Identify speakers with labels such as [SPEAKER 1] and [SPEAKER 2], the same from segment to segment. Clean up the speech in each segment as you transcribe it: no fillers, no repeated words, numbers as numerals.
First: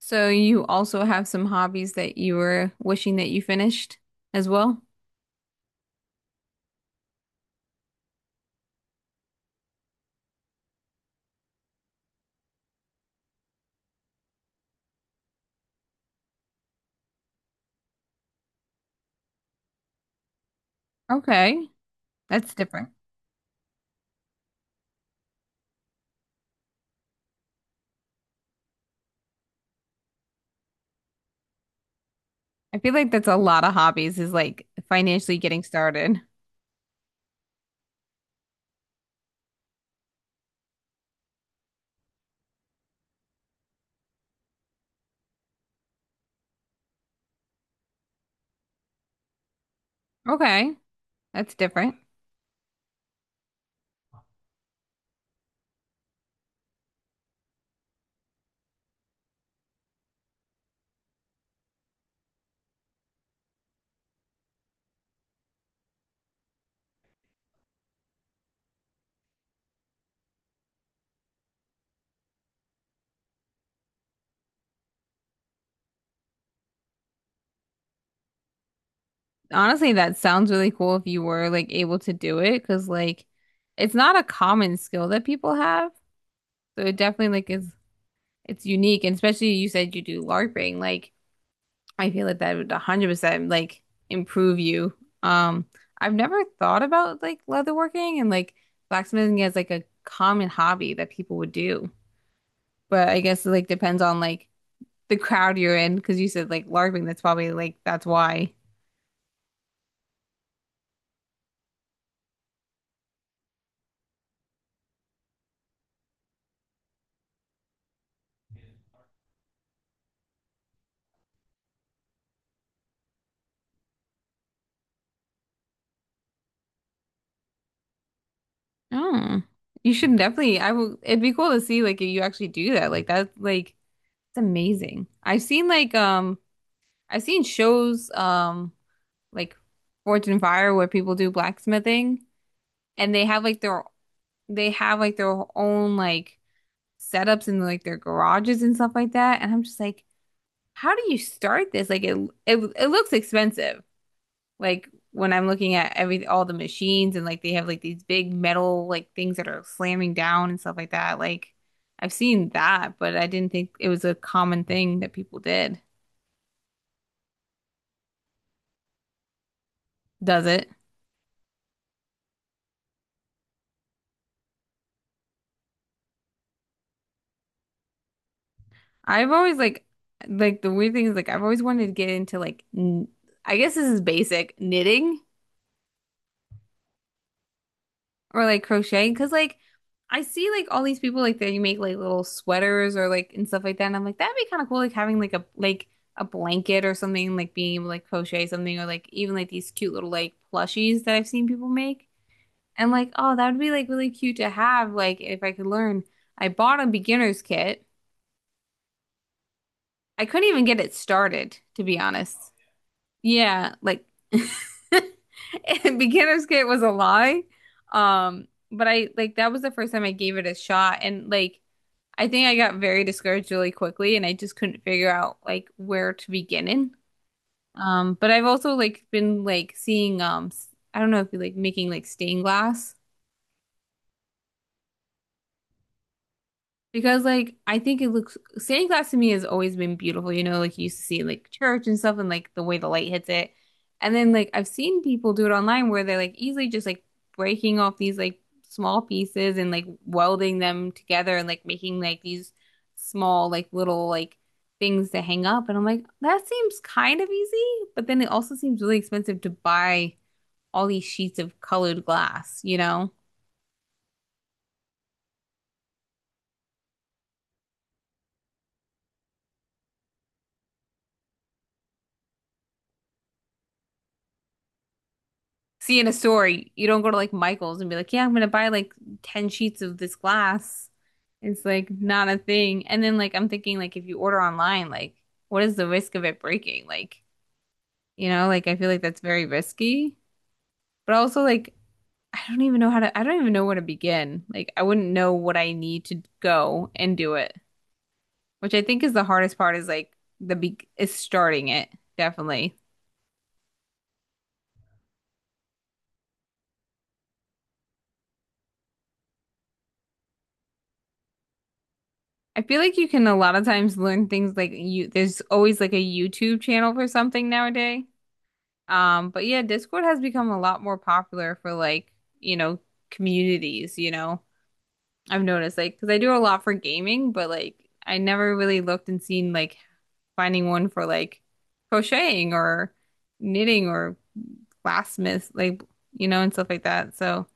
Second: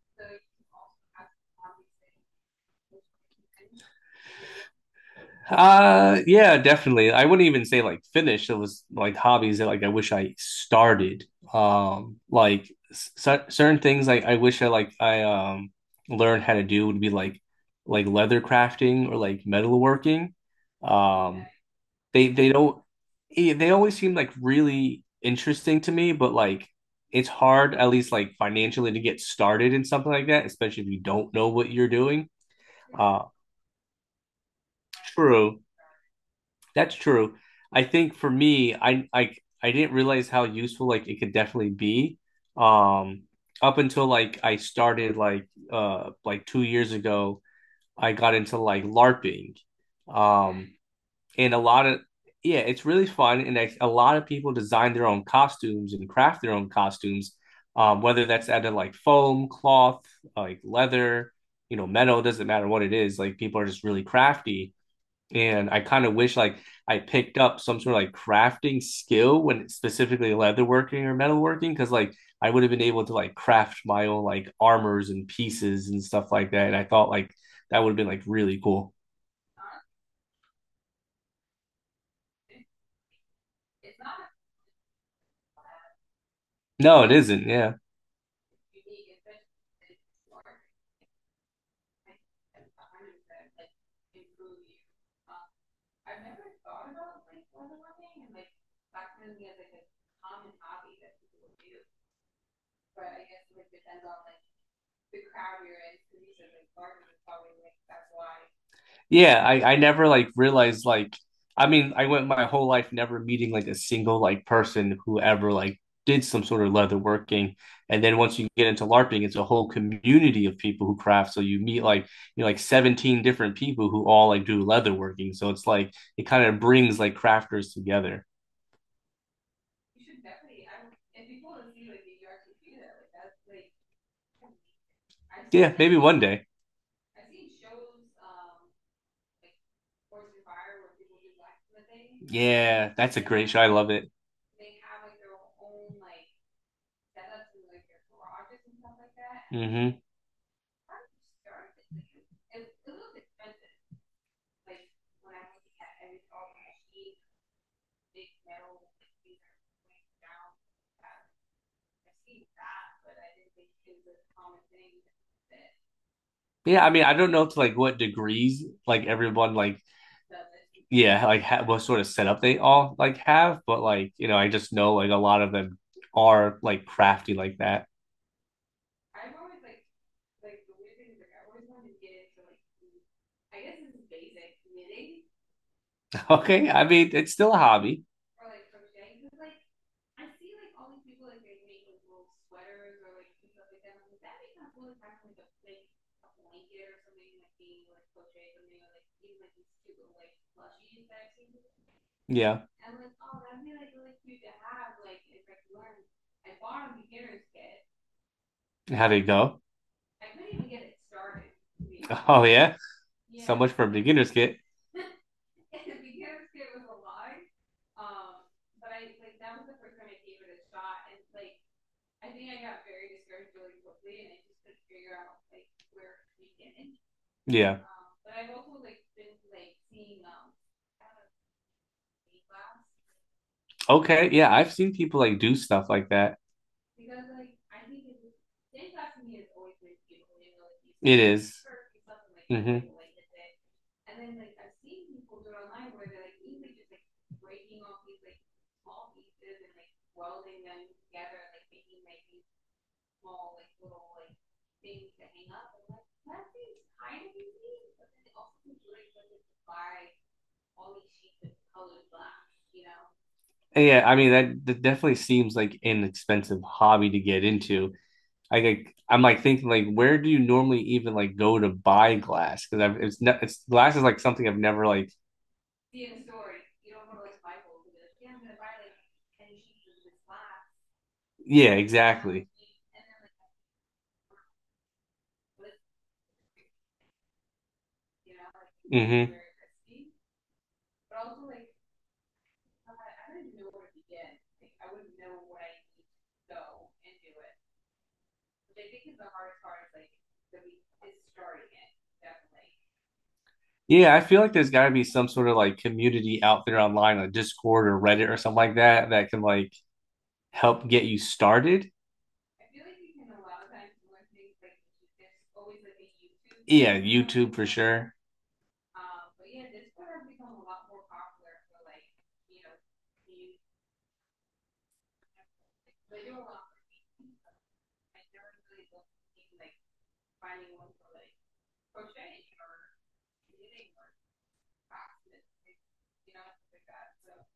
[SPEAKER 1] So you also have some hobbies that you were wishing that you finished as well?
[SPEAKER 2] Yeah, definitely. I wouldn't even say like finished. It was like hobbies that like I wish I started. Like c certain things like I wish I learned how to do would be like leather crafting or like metalworking. Um,
[SPEAKER 1] Okay,
[SPEAKER 2] they
[SPEAKER 1] that's
[SPEAKER 2] don't
[SPEAKER 1] different.
[SPEAKER 2] eh, They always seem like really interesting to me, but like it's hard at least like financially to get started in something like that, especially if you don't know what you're doing.
[SPEAKER 1] I feel like
[SPEAKER 2] Uh,
[SPEAKER 1] that's a lot of hobbies, is like financially
[SPEAKER 2] True.
[SPEAKER 1] getting started.
[SPEAKER 2] That's true. I think for me, I didn't realize how useful like it could definitely be. Um, up until like I started like 2 years ago, I got into like LARPing. Um,
[SPEAKER 1] Okay,
[SPEAKER 2] and
[SPEAKER 1] that's
[SPEAKER 2] a lot
[SPEAKER 1] different.
[SPEAKER 2] of Yeah, it's really fun, and a lot of people design their own costumes and craft their own costumes. Whether that's out of like foam, cloth, like leather, metal, doesn't matter what it is. Like people are just really crafty and I kind of wish like I picked up some sort of like crafting skill when specifically leatherworking or metalworking because like I would have been able to like craft my own like armors and pieces and stuff like that. And I thought like that would have been like really cool.
[SPEAKER 1] Honestly, that sounds really cool if you were like able to do it, because like it's not a common skill that people have. So it
[SPEAKER 2] No, it
[SPEAKER 1] definitely
[SPEAKER 2] isn't.
[SPEAKER 1] like is
[SPEAKER 2] Yeah.
[SPEAKER 1] it's unique, and especially you said you do LARPing. Like I feel like that would 100% like improve you. Um, I've never thought about like leatherworking and like blacksmithing as like a common hobby that people would do. But I guess it like depends on like the crowd you're in, because you said like LARPing, that's probably like that's why.
[SPEAKER 2] Yeah, I never like realized like I mean I went my whole life never meeting like a single like person who ever like did some sort of leather working. And then once you get into LARPing, it's a whole community of people who craft. So you meet like 17 different people who all like do leather working. So it's like it kind of brings like crafters together.
[SPEAKER 1] Oh, you should definitely. I will. It'd be cool to see like if you actually do that. Like that's like it's amazing.
[SPEAKER 2] Yeah, maybe one day.
[SPEAKER 1] I've seen shows, like Forge and Fire, where people do blacksmithing,
[SPEAKER 2] Yeah,
[SPEAKER 1] and
[SPEAKER 2] that's a great show. I love it.
[SPEAKER 1] they have like their own like setups in like their garages and stuff like that. And I'm just
[SPEAKER 2] Hmm.
[SPEAKER 1] like, how do you start this? Like it looks expensive. Like when I'm looking at every all the machines and like they have like these big metal like things that are slamming down and stuff like that. Like I've seen that, but I didn't think it was a common thing that people did.
[SPEAKER 2] Yeah, I mean, I don't know to like what degrees like everyone like,
[SPEAKER 1] Does it?
[SPEAKER 2] yeah, like ha what sort of setup they all like have, but like, I just know like a lot of them are like crafty like that.
[SPEAKER 1] I've always like the weird thing is like I've always wanted to get into, like, I guess this is basic knitting,
[SPEAKER 2] Okay, I mean it's still a hobby.
[SPEAKER 1] or like crochet, because like I see like all these people like that you make like little sweaters or like and stuff like that, and I'm like that'd be kind of cool, like having like a blanket or something, like being able to like crochet something, or like even like these cute little like plushies that I've seen people make,
[SPEAKER 2] Yeah,
[SPEAKER 1] and like, oh, that would be like really cute to have, like if I could learn. I bought a beginner's kit.
[SPEAKER 2] how would it go?
[SPEAKER 1] I couldn't even get it started, to be honest.
[SPEAKER 2] Oh yeah, so much
[SPEAKER 1] Yeah,
[SPEAKER 2] for a
[SPEAKER 1] like.
[SPEAKER 2] beginner's kit.
[SPEAKER 1] Beginner's kit was a lie. But I like, that was the first time I gave it a shot, and like I think I got very discouraged really quickly, and I just couldn't figure out like where to begin in.
[SPEAKER 2] Yeah,
[SPEAKER 1] But I've also like been like seeing, I don't know if you like making like stained glass.
[SPEAKER 2] okay, yeah, I've seen people like do stuff like that.
[SPEAKER 1] Because like I think, it looks stained glass to me has always been
[SPEAKER 2] It
[SPEAKER 1] beautiful, you know, like you used to see in, like,
[SPEAKER 2] is.
[SPEAKER 1] church and stuff, and like the way
[SPEAKER 2] Mm-hmm.
[SPEAKER 1] the light hits it. And then like I've seen people do it online, where they're like easily just like breaking off these like small pieces and like welding them together and like making like these small like little like things to hang up. And I'm like, that seems kind of easy, but then it also seems really expensive to buy all these sheets of colored glass, you know?
[SPEAKER 2] Yeah, I mean that definitely seems like an expensive hobby to get into. I'm like thinking like where do you normally even like go to buy glass? Because I've it's ne it's glass is like something I've never like.
[SPEAKER 1] See, in a store, you don't go to like Michael's and be like, yeah, I'm gonna buy like 10 sheets of this glass. It's
[SPEAKER 2] Yeah,
[SPEAKER 1] like not a
[SPEAKER 2] exactly.
[SPEAKER 1] thing. And then like I'm thinking, like if you order online, like what is the risk of it breaking? Like, you know, like I feel like that's
[SPEAKER 2] Hmm.
[SPEAKER 1] very risky. But also like, I don't even know where to begin. Like I wouldn't know what I need to go and do it, which I think is the hardest part, is like the be is starting it, definitely.
[SPEAKER 2] Yeah, I feel like there's got to be some sort of like community out there online, like Discord or Reddit or something like that, that can like help get you started.
[SPEAKER 1] I feel like you can a lot of times learn things, like you there's always like a YouTube channel
[SPEAKER 2] Yeah,
[SPEAKER 1] for something
[SPEAKER 2] YouTube for
[SPEAKER 1] nowadays.
[SPEAKER 2] sure.
[SPEAKER 1] But yeah, Discord has become a lot more popular for, like, you know, communities, you know. I've noticed, like, because I do a lot for gaming, but like I never really looked and seen like finding one for like crocheting or knitting or glassmith, like, you know, and stuff like that. So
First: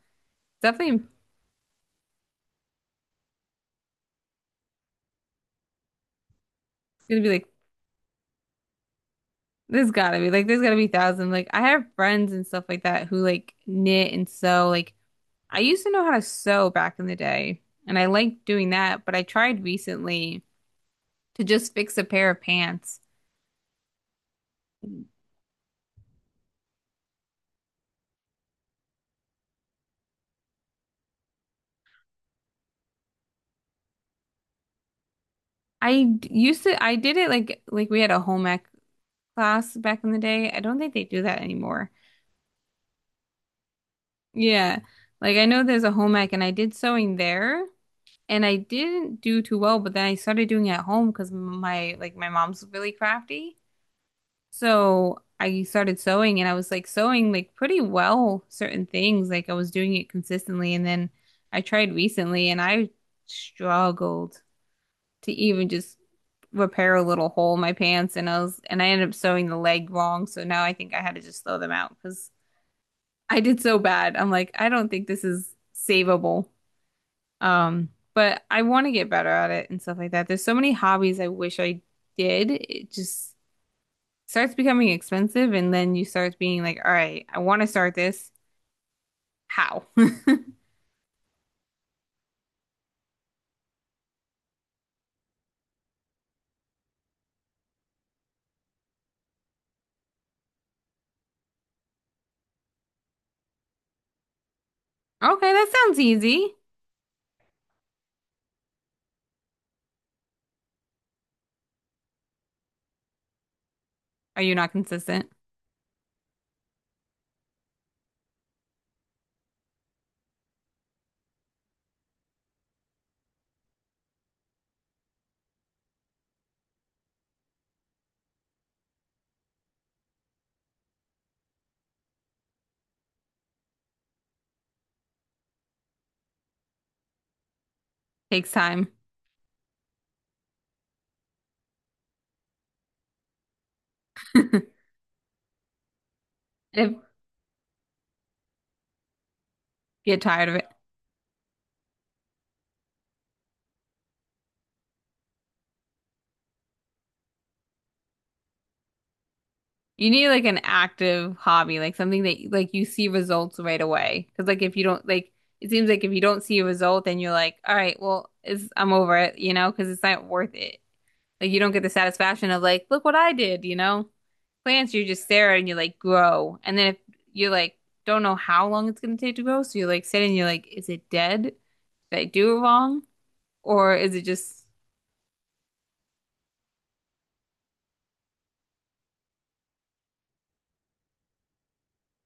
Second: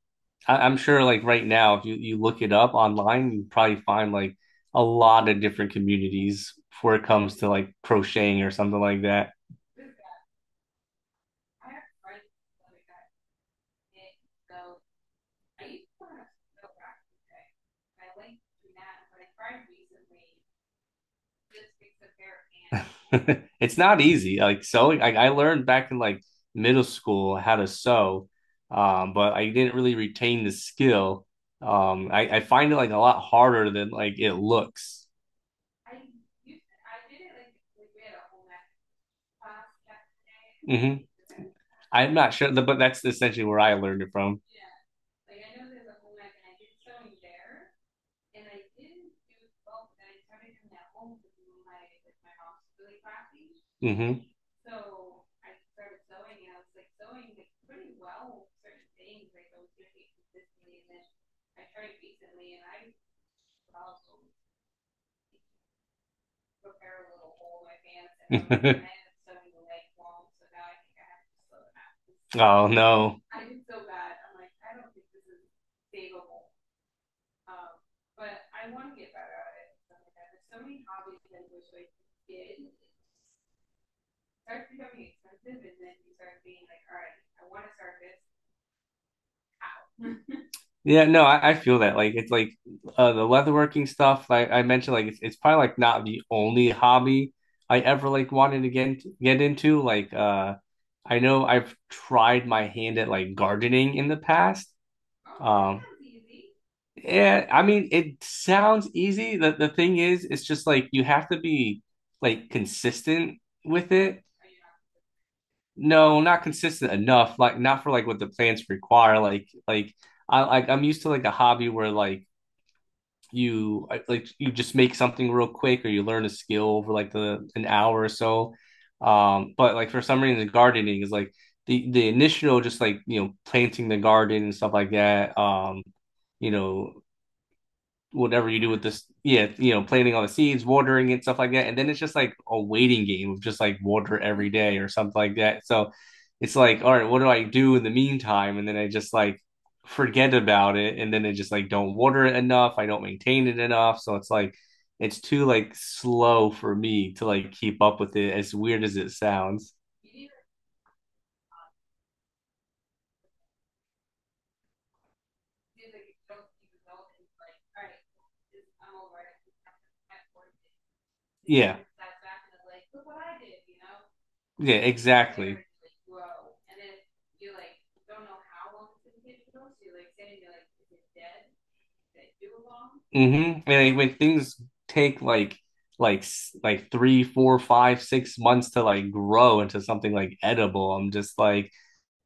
[SPEAKER 2] I'm
[SPEAKER 1] definitely, it's
[SPEAKER 2] sure like right now, if you look it up online, you probably find like a lot of different communities before it
[SPEAKER 1] gonna be
[SPEAKER 2] comes
[SPEAKER 1] like
[SPEAKER 2] to like crocheting or something like that.
[SPEAKER 1] there's gotta be thousands. Like I have friends and stuff like that who like knit and sew. Like I used to know how to sew back in the day, and I liked doing that, but I tried recently to just fix a pair of pants.
[SPEAKER 2] It's not easy. Like sewing, I learned back in like middle school how to sew, but I didn't really retain the skill. I find it like a lot harder than like it looks.
[SPEAKER 1] Used to, I did it, like we had a home ec class back in the day. I don't think
[SPEAKER 2] Hmm.
[SPEAKER 1] they do that anymore.
[SPEAKER 2] I'm not sure, but that's essentially where I learned it from.
[SPEAKER 1] Yeah. Like I know there's a home ec, and I did sewing there, and I didn't do too well, but then I started doing it at home, because my mom's really crafty.
[SPEAKER 2] Hmm.
[SPEAKER 1] So I started sewing, and I was like sewing like pretty well certain things. Like I was doing it consistently, and then I tried recently and I struggled to even just repair a little hole in my pants, and I ended up sewing the leg wrong. So now I think I had to just throw them out, because
[SPEAKER 2] Oh no.
[SPEAKER 1] I did so bad. I'm like, I don't think this is savable. But I want to get better at it and stuff like that. There's so many hobbies I wish I did. It just starts becoming expensive, and then you start being like, all right, I want to start this. How?
[SPEAKER 2] Yeah, no, I feel that. Like it's like the leatherworking stuff, like I mentioned, like it's probably like not the only hobby I ever like wanted to get into. Like I know I've tried my hand at like gardening in the past.
[SPEAKER 1] Okay, that
[SPEAKER 2] Um
[SPEAKER 1] sounds easy.
[SPEAKER 2] yeah, I mean it sounds easy. The thing is it's just like you have to be like consistent with it.
[SPEAKER 1] Are you not consistent?
[SPEAKER 2] No, not consistent enough, like not for like what the plants require. Like I'm used to like a hobby where like you just make something real quick or you learn a skill over like the an hour or so but like for some reason gardening is like the initial just like planting the garden and stuff like that you know
[SPEAKER 1] Takes
[SPEAKER 2] whatever you do with
[SPEAKER 1] time.
[SPEAKER 2] this, yeah, planting all the seeds, watering it, stuff like that. And then it's just like a waiting game of just like water every
[SPEAKER 1] If
[SPEAKER 2] day or something like that. So it's like, all right, what do I do in the meantime? And then I just like
[SPEAKER 1] Get
[SPEAKER 2] forget
[SPEAKER 1] tired of it.
[SPEAKER 2] about it. And then I just like don't water it enough. I don't maintain it enough. So it's like, it's too like slow for me to like keep up with it, as weird as it sounds.
[SPEAKER 1] You need like an active hobby, like something that like you see results right away. Because like, if you don't, like, it seems like if you don't see a result, then you're like, all right, well, I'm over it, you know, because it's not worth it. Like you don't
[SPEAKER 2] Yeah.
[SPEAKER 1] get the satisfaction of, like, look what I did, you know?
[SPEAKER 2] Yeah,
[SPEAKER 1] Plants, you just stare there
[SPEAKER 2] exactly.
[SPEAKER 1] and you like grow. And then if you're like, don't know how long it's gonna take to grow, so you're like sitting, and you're like, is it dead? Did I do it wrong?
[SPEAKER 2] Mm-hmm. And
[SPEAKER 1] Or
[SPEAKER 2] like,
[SPEAKER 1] is
[SPEAKER 2] when
[SPEAKER 1] it
[SPEAKER 2] things
[SPEAKER 1] just.
[SPEAKER 2] take like 3, 4, 5, 6 months to like grow into something like edible, I'm just like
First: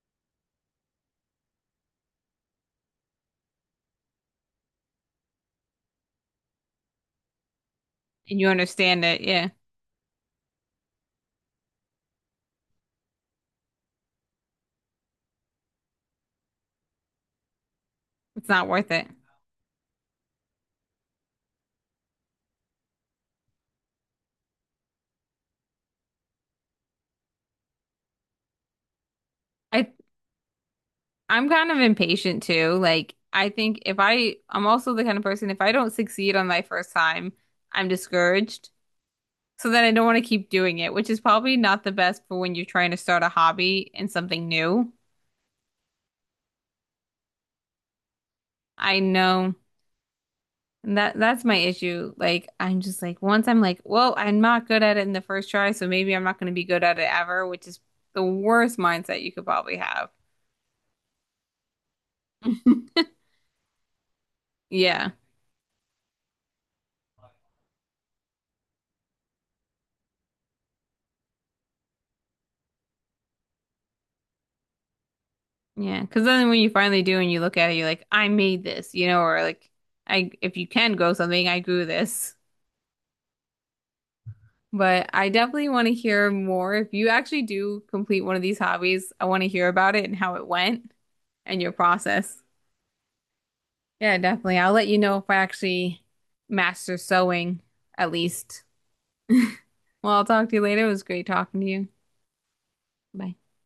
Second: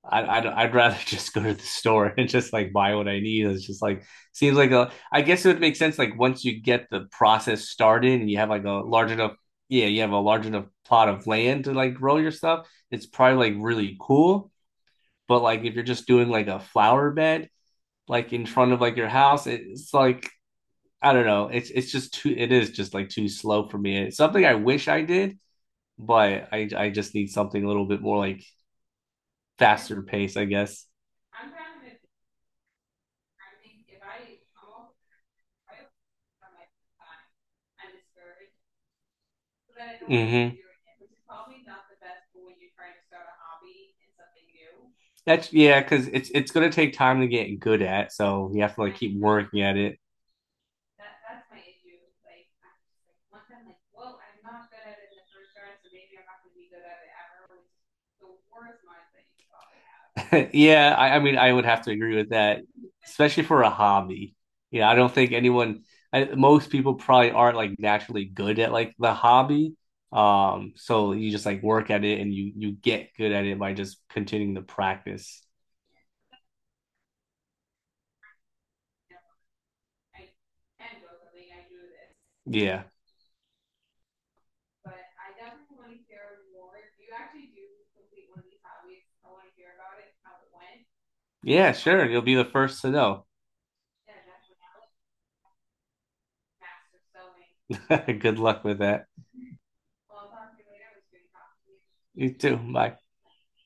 [SPEAKER 2] I'd rather just go to the store and just like buy what I need. It's just like seems like a I guess it would make sense like once you get the process started and you
[SPEAKER 1] And you
[SPEAKER 2] have like a
[SPEAKER 1] understand
[SPEAKER 2] large
[SPEAKER 1] it,
[SPEAKER 2] enough
[SPEAKER 1] yeah,
[SPEAKER 2] yeah, you have a large enough plot of land to like grow your stuff. It's probably like really cool, but like if you're just doing like a flower bed like in
[SPEAKER 1] it's not
[SPEAKER 2] front of
[SPEAKER 1] worth
[SPEAKER 2] like
[SPEAKER 1] it.
[SPEAKER 2] your house, it's like I don't know. It's just too. It is just like too slow for me. It's something I wish I did, but I just need something a little bit more like
[SPEAKER 1] I
[SPEAKER 2] faster pace, I guess.
[SPEAKER 1] I'm kind of impatient too. Like I think, if I I'm also the kind of person, if I don't succeed on my first time, I'm discouraged. So then I don't want to
[SPEAKER 2] Mm-hmm.
[SPEAKER 1] keep doing it, which is probably not the best for when you're trying to start a hobby and something new.
[SPEAKER 2] That's Yeah, because it's gonna take time to get good at, so you have to like
[SPEAKER 1] I
[SPEAKER 2] keep
[SPEAKER 1] know.
[SPEAKER 2] working at it.
[SPEAKER 1] And that's my issue. Like I'm just like, once I'm like, well, I'm not good at it in the first try, so maybe I'm not going to be good at it ever, which is the worst mindset you could probably have.
[SPEAKER 2] Yeah, I mean, I would have to agree with that, especially for a hobby. Yeah, I
[SPEAKER 1] Yeah.
[SPEAKER 2] don't think anyone, most people probably aren't like naturally good at like the hobby. So you just like work at it and you get good at it by just continuing to practice.
[SPEAKER 1] Yeah. Because then when you finally do and you look at it, you're like, I made this, you know, or like, I if you can grow something, I grew this.
[SPEAKER 2] Yeah.
[SPEAKER 1] But I definitely want to hear more. If you actually do complete one of these hobbies, I want to hear about it and how it went and your
[SPEAKER 2] Yeah, sure. You'll be
[SPEAKER 1] process.
[SPEAKER 2] the first to know.
[SPEAKER 1] Yeah, definitely. I'll let you know if I actually master sewing, at
[SPEAKER 2] Good
[SPEAKER 1] least.
[SPEAKER 2] luck with that.
[SPEAKER 1] Well, I'll talk to you later. It was great talking to you.
[SPEAKER 2] You too. Bye.
[SPEAKER 1] Bye.